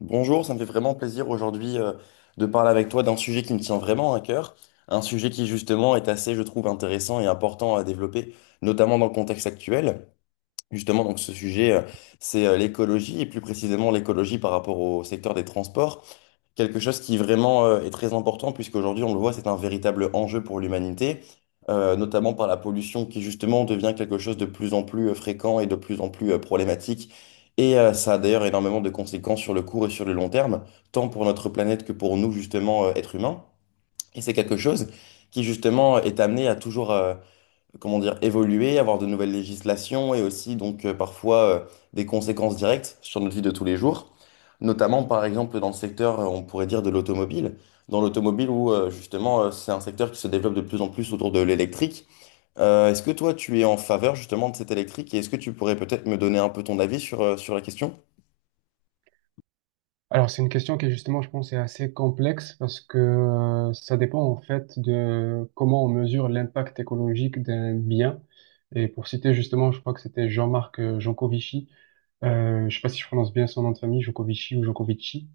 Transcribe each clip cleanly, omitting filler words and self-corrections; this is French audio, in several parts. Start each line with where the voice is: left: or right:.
left: Bonjour, ça me fait vraiment plaisir aujourd'hui de parler avec toi d'un sujet qui me tient vraiment à cœur, un sujet qui justement est assez, je trouve, intéressant et important à développer, notamment dans le contexte actuel. Justement, donc ce sujet, c'est l'écologie, et plus précisément l'écologie par rapport au secteur des transports. Quelque chose qui vraiment est très important, puisqu'aujourd'hui, on le voit, c'est un véritable enjeu pour l'humanité, notamment par la pollution qui justement devient quelque chose de plus en plus fréquent et de plus en plus problématique. Et ça a d'ailleurs énormément de conséquences sur le court et sur le long terme, tant pour notre planète que pour nous, justement, êtres humains. Et c'est quelque chose qui, justement, est amené à toujours, comment dire, évoluer, avoir de nouvelles législations et aussi donc parfois des conséquences directes sur notre vie de tous les jours. Notamment par exemple dans le secteur, on pourrait dire de l'automobile. Dans l'automobile où justement c'est un secteur qui se développe de plus en plus autour de l'électrique. Est-ce que toi tu es en faveur justement de cet électrique et est-ce que tu pourrais peut-être me donner un peu ton avis sur, sur la question?
right: Alors, c'est une question qui, justement, je pense, est assez complexe parce que ça dépend, en fait, de comment on mesure l'impact écologique d'un bien. Et pour citer, justement, je crois que c'était Jean-Marc Jancovici. Je sais pas si je prononce bien son nom de famille, Jancovici ou Jancovici.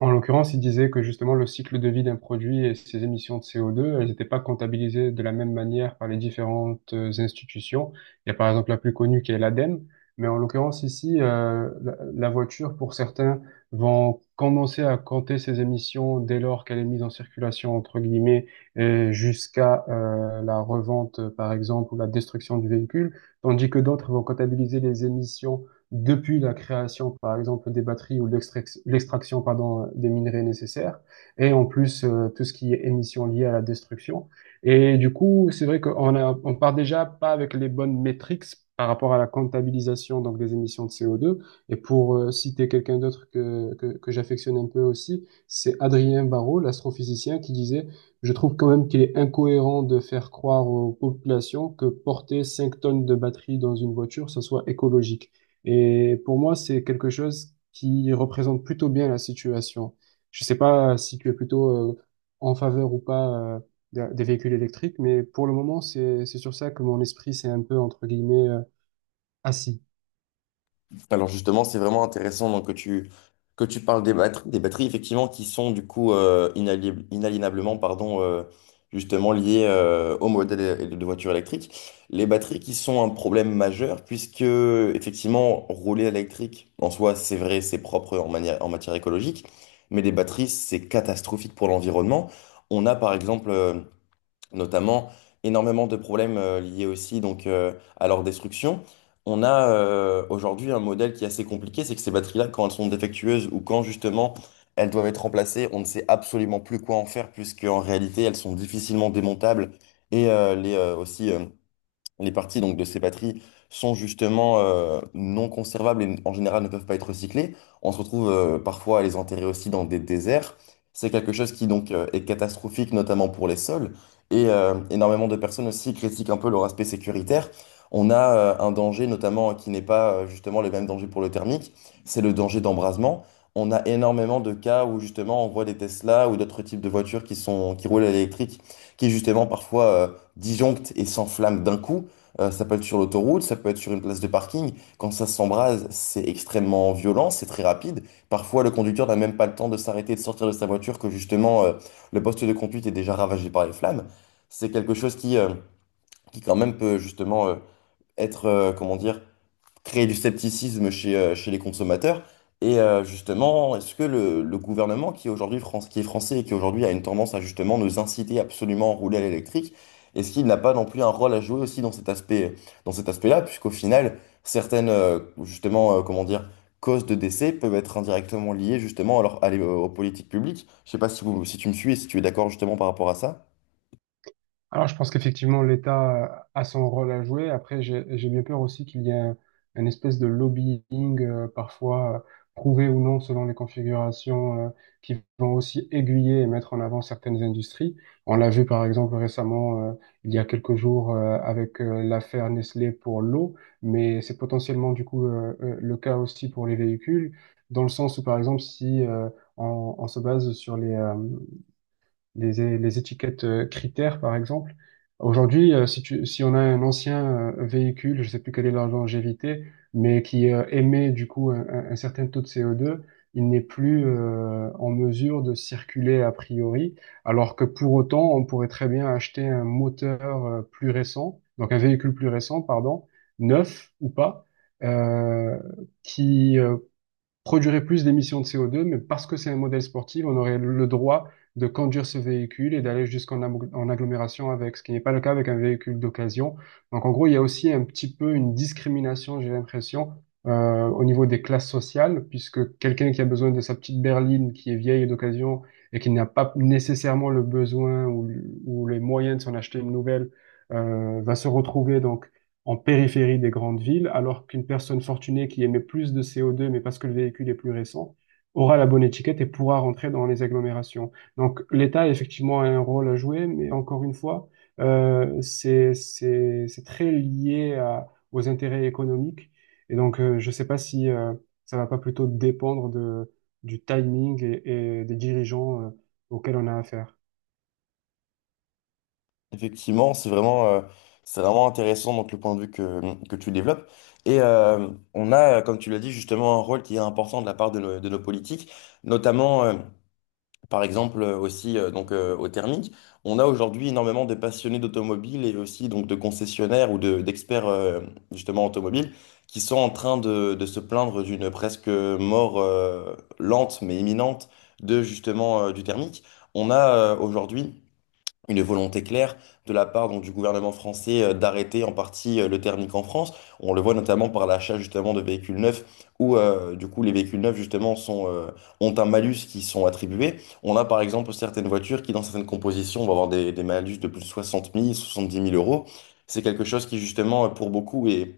right: En l'occurrence, il disait que justement le cycle de vie d'un produit et ses émissions de CO2, elles n'étaient pas comptabilisées de la même manière par les différentes institutions. Il y a par exemple la plus connue qui est l'ADEME, mais en l'occurrence ici, la voiture, pour certains, vont commencer à compter ses émissions dès lors qu'elle est mise en circulation, entre guillemets, et jusqu'à la revente, par exemple, ou la destruction du véhicule, tandis que d'autres vont comptabiliser les émissions depuis la création, par exemple, des batteries ou l'extraction, pardon, des minerais nécessaires, et en plus tout ce qui est émissions liées à la destruction. Et du coup, c'est vrai qu'on a, on part déjà pas avec les bonnes métriques par rapport à la comptabilisation donc des émissions de CO2. Et pour citer quelqu'un d'autre que j'affectionne un peu aussi, c'est Adrien Barraud, l'astrophysicien, qui disait, je trouve quand même qu'il est incohérent de faire croire aux populations que porter 5 tonnes de batterie dans une voiture, ça soit écologique. Et pour moi, c'est quelque chose qui représente plutôt bien la situation. Je sais pas si tu es plutôt en faveur ou pas euh, des véhicules électriques, mais pour le moment, c'est sur ça que mon esprit s'est un peu, entre guillemets, assis.
left: Alors justement, c'est vraiment intéressant donc, que tu parles des batteries effectivement qui sont du coup inaliénablement pardon, justement liées au modèle de voiture électrique. Les batteries qui sont un problème majeur puisque effectivement rouler électrique en soi c'est vrai, c'est propre en manière, en matière écologique, mais les batteries c'est catastrophique pour l'environnement. On a par exemple notamment énormément de problèmes liés aussi donc, à leur destruction. On a aujourd'hui un modèle qui est assez compliqué, c'est que ces batteries-là, quand elles sont défectueuses ou quand justement elles doivent être remplacées, on ne sait absolument plus quoi en faire puisqu'en réalité elles sont difficilement démontables et aussi les parties donc, de ces batteries sont justement non conservables et en général ne peuvent pas être recyclées. On se retrouve parfois à les enterrer aussi dans des déserts. C'est quelque chose qui donc est catastrophique, notamment pour les sols. Et énormément de personnes aussi critiquent un peu leur aspect sécuritaire. On a un danger notamment qui n'est pas justement le même danger pour le thermique, c'est le danger d'embrasement. On a énormément de cas où justement on voit des Tesla ou d'autres types de voitures qui sont, qui roulent à l'électrique, qui justement parfois disjonctent et s'enflamment d'un coup. Ça peut être sur l'autoroute, ça peut être sur une place de parking. Quand ça s'embrase, c'est extrêmement violent, c'est très rapide. Parfois, le conducteur n'a même pas le temps de s'arrêter et de sortir de sa voiture que justement, le poste de conduite est déjà ravagé par les flammes. C'est quelque chose qui quand même peut justement comment dire, créer du scepticisme chez les consommateurs. Et justement, est-ce que le gouvernement qui est aujourd'hui France, qui est français et qui aujourd'hui a une tendance à justement nous inciter absolument à rouler à l'électrique, est-ce qu'il n'a pas non plus un rôle à jouer aussi dans cet aspect, dans cet aspect-là, puisqu'au final, certaines, justement, comment dire, causes de décès peuvent être indirectement liées justement alors, aux politiques publiques. Je sais pas si, si tu me suis et si tu es d'accord justement par rapport à ça.
right: Alors, je pense qu'effectivement, l'État a son rôle à jouer. Après, j'ai bien peur aussi qu'il y ait un espèce de lobbying, parfois prouvé ou non selon les configurations, qui vont aussi aiguiller et mettre en avant certaines industries. On l'a vu par exemple récemment, il y a quelques jours, avec l'affaire Nestlé pour l'eau, mais c'est potentiellement du coup le cas aussi pour les véhicules, dans le sens où par exemple, si on se base sur les étiquettes critères, par exemple. Aujourd'hui, si on a un ancien véhicule, je sais plus quelle est la longévité, mais qui émet du coup un certain taux de CO2, il n'est plus en mesure de circuler a priori, alors que pour autant, on pourrait très bien acheter un moteur plus récent, donc un véhicule plus récent, pardon, neuf ou pas, euh, qui, produirait plus d'émissions de CO2, mais parce que c'est un modèle sportif, on aurait le droit de conduire ce véhicule et d'aller jusqu'en en agglomération avec, ce qui n'est pas le cas avec un véhicule d'occasion. Donc en gros, il y a aussi un petit peu une discrimination, j'ai l'impression, au niveau des classes sociales, puisque quelqu'un qui a besoin de sa petite berline qui est vieille et d'occasion et qui n'a pas nécessairement le besoin ou les moyens de s'en acheter une nouvelle, va se retrouver donc en périphérie des grandes villes, alors qu'une personne fortunée qui émet plus de CO2, mais parce que le véhicule est plus récent, aura la bonne étiquette et pourra rentrer dans les agglomérations. Donc l'État, effectivement, a un rôle à jouer, mais encore une fois, c'est très lié aux intérêts économiques. Et donc, je ne sais pas si ça va pas plutôt dépendre du timing et des dirigeants auxquels on a affaire.
left: Effectivement, c'est c'est vraiment intéressant donc le point de vue que tu développes. Et on a, comme tu l'as dit, justement un rôle qui est important de la part de nos politiques, notamment par exemple aussi donc au thermique. On a aujourd'hui énormément de passionnés d'automobile et aussi donc de concessionnaires ou d'experts justement automobiles qui sont en train de se plaindre d'une presque mort lente mais imminente de justement du thermique. On a aujourd'hui une volonté claire de la part donc, du gouvernement français d'arrêter en partie le thermique en France. On le voit notamment par l'achat justement de véhicules neufs où du coup les véhicules neufs justement ont un malus qui sont attribués. On a par exemple certaines voitures qui dans certaines compositions vont avoir des malus de plus de 60 000, 70 000 euros. C'est quelque chose qui justement pour beaucoup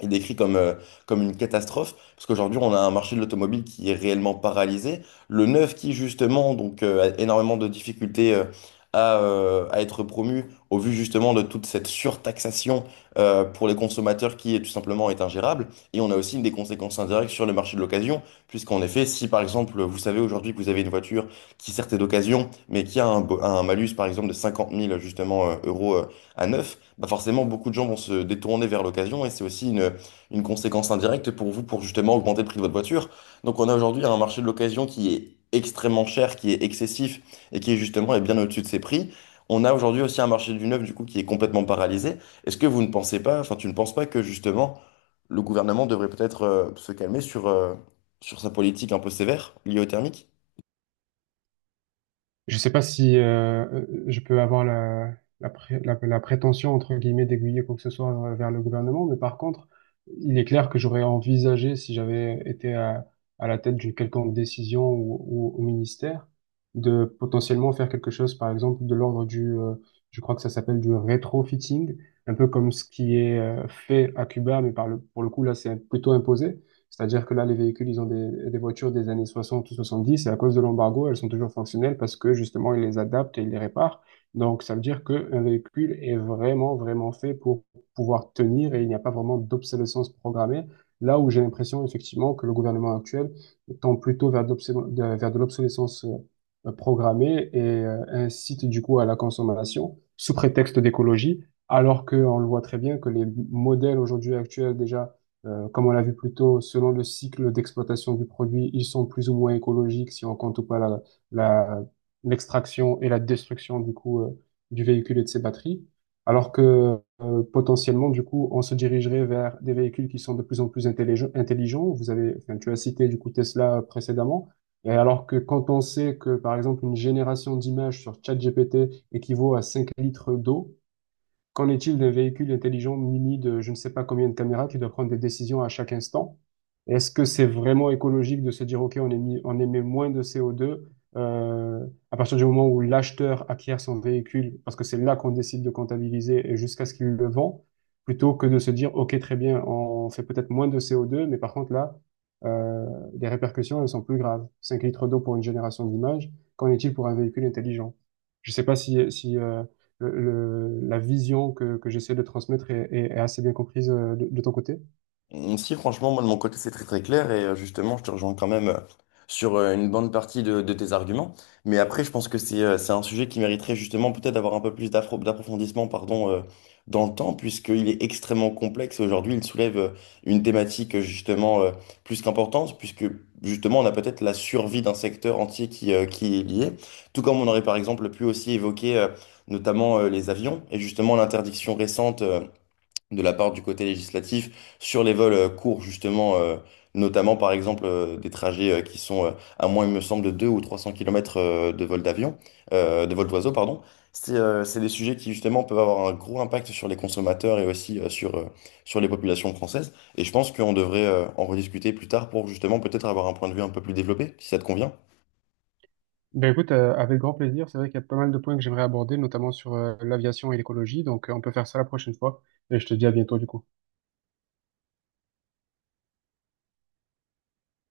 left: est décrit comme une catastrophe, parce qu'aujourd'hui, on a un marché de l'automobile qui est réellement paralysé. Le neuf qui, justement, a énormément de difficultés à être promu, au vu justement de toute cette surtaxation pour les consommateurs qui, tout simplement, est ingérable. Et on a aussi des conséquences indirectes sur le marché de l'occasion, puisqu'en effet, si, par exemple, vous savez aujourd'hui que vous avez une voiture qui, certes, est d'occasion, mais qui a un malus, par exemple, de 50 000, justement, euros à neuf, bah forcément, beaucoup de gens vont se détourner vers l'occasion, et c'est aussi une conséquence indirecte pour vous pour justement augmenter le prix de votre voiture. Donc on a aujourd'hui un marché de l'occasion qui est extrêmement cher, qui est excessif et qui est justement est bien au-dessus de ses prix. On a aujourd'hui aussi un marché du neuf du coup qui est complètement paralysé. Est-ce que vous ne pensez pas, enfin tu ne penses pas que justement le gouvernement devrait peut-être se calmer sur sa politique un peu sévère liée au thermique?
right: Je sais pas si je peux avoir la prétention, entre guillemets, d'aiguiller quoi que ce soit vers le gouvernement, mais par contre, il est clair que j'aurais envisagé, si j'avais été à la tête d'une quelconque décision ou au ministère, de potentiellement faire quelque chose, par exemple, de l'ordre je crois que ça s'appelle du rétrofitting, un peu comme ce qui est fait à Cuba, mais pour le coup, là, c'est plutôt imposé. C'est-à-dire que là, les véhicules, ils ont des voitures des années 60 ou 70 et à cause de l'embargo, elles sont toujours fonctionnelles parce que justement, ils les adaptent et ils les réparent. Donc, ça veut dire qu'un véhicule est vraiment, vraiment fait pour pouvoir tenir et il n'y a pas vraiment d'obsolescence programmée. Là où j'ai l'impression, effectivement, que le gouvernement actuel tend plutôt vers de l'obsolescence programmée et incite du coup à la consommation sous prétexte d'écologie, alors qu'on le voit très bien que les modèles aujourd'hui actuels déjà comme on l'a vu plus tôt, selon le cycle d'exploitation du produit, ils sont plus ou moins écologiques si on compte ou pas la- l'extraction et la destruction du coup du véhicule et de ses batteries. Alors que potentiellement, du coup, on se dirigerait vers des véhicules qui sont de plus en plus intelligents. Tu as cité du coup Tesla précédemment. Et alors que quand on sait que, par exemple, une génération d'images sur ChatGPT équivaut à 5 litres d'eau. Qu'en est-il des véhicules intelligents munis de je ne sais pas combien de caméras qui doivent prendre des décisions à chaque instant? Est-ce que c'est vraiment écologique de se dire, OK, on émet moins de CO2 à partir du moment où l'acheteur acquiert son véhicule, parce que c'est là qu'on décide de comptabiliser et jusqu'à ce qu'il le vend, plutôt que de se dire, OK, très bien, on fait peut-être moins de CO2, mais par contre là, euh, les répercussions, elles sont plus graves. 5 litres d'eau pour une génération d'images, qu'en est-il pour un véhicule intelligent? Je ne sais pas si, le- la vision que j'essaie de transmettre est assez bien comprise de ton côté?
left: Mm, si, franchement, moi de mon côté, c'est très très clair et justement, je te rejoins quand même sur une bonne partie de tes arguments. Mais après, je pense que c'est un sujet qui mériterait justement peut-être d'avoir un peu plus d'approfondissement pardon, dans le temps, puisqu'il est extrêmement complexe. Aujourd'hui, il soulève une thématique justement plus qu'importante, puisque justement, on a peut-être la survie d'un secteur entier qui est lié. Tout comme on aurait par exemple pu aussi évoquer notamment les avions et justement l'interdiction récente. De la part du côté législatif sur les vols courts, justement, notamment par exemple des trajets qui sont à moins, il me semble, de 2 ou 300 km de vol d'avion, de vol d'oiseau, pardon. C'est des sujets qui, justement, peuvent avoir un gros impact sur les consommateurs et aussi sur les populations françaises. Et je pense qu'on devrait en rediscuter plus tard pour, justement, peut-être avoir un point de vue un peu plus développé, si ça te convient.
right: Ben écoute, avec grand plaisir. C'est vrai qu'il y a pas mal de points que j'aimerais aborder, notamment sur l'aviation et l'écologie. Donc, on peut faire ça la prochaine fois. Et je te dis à bientôt, du coup.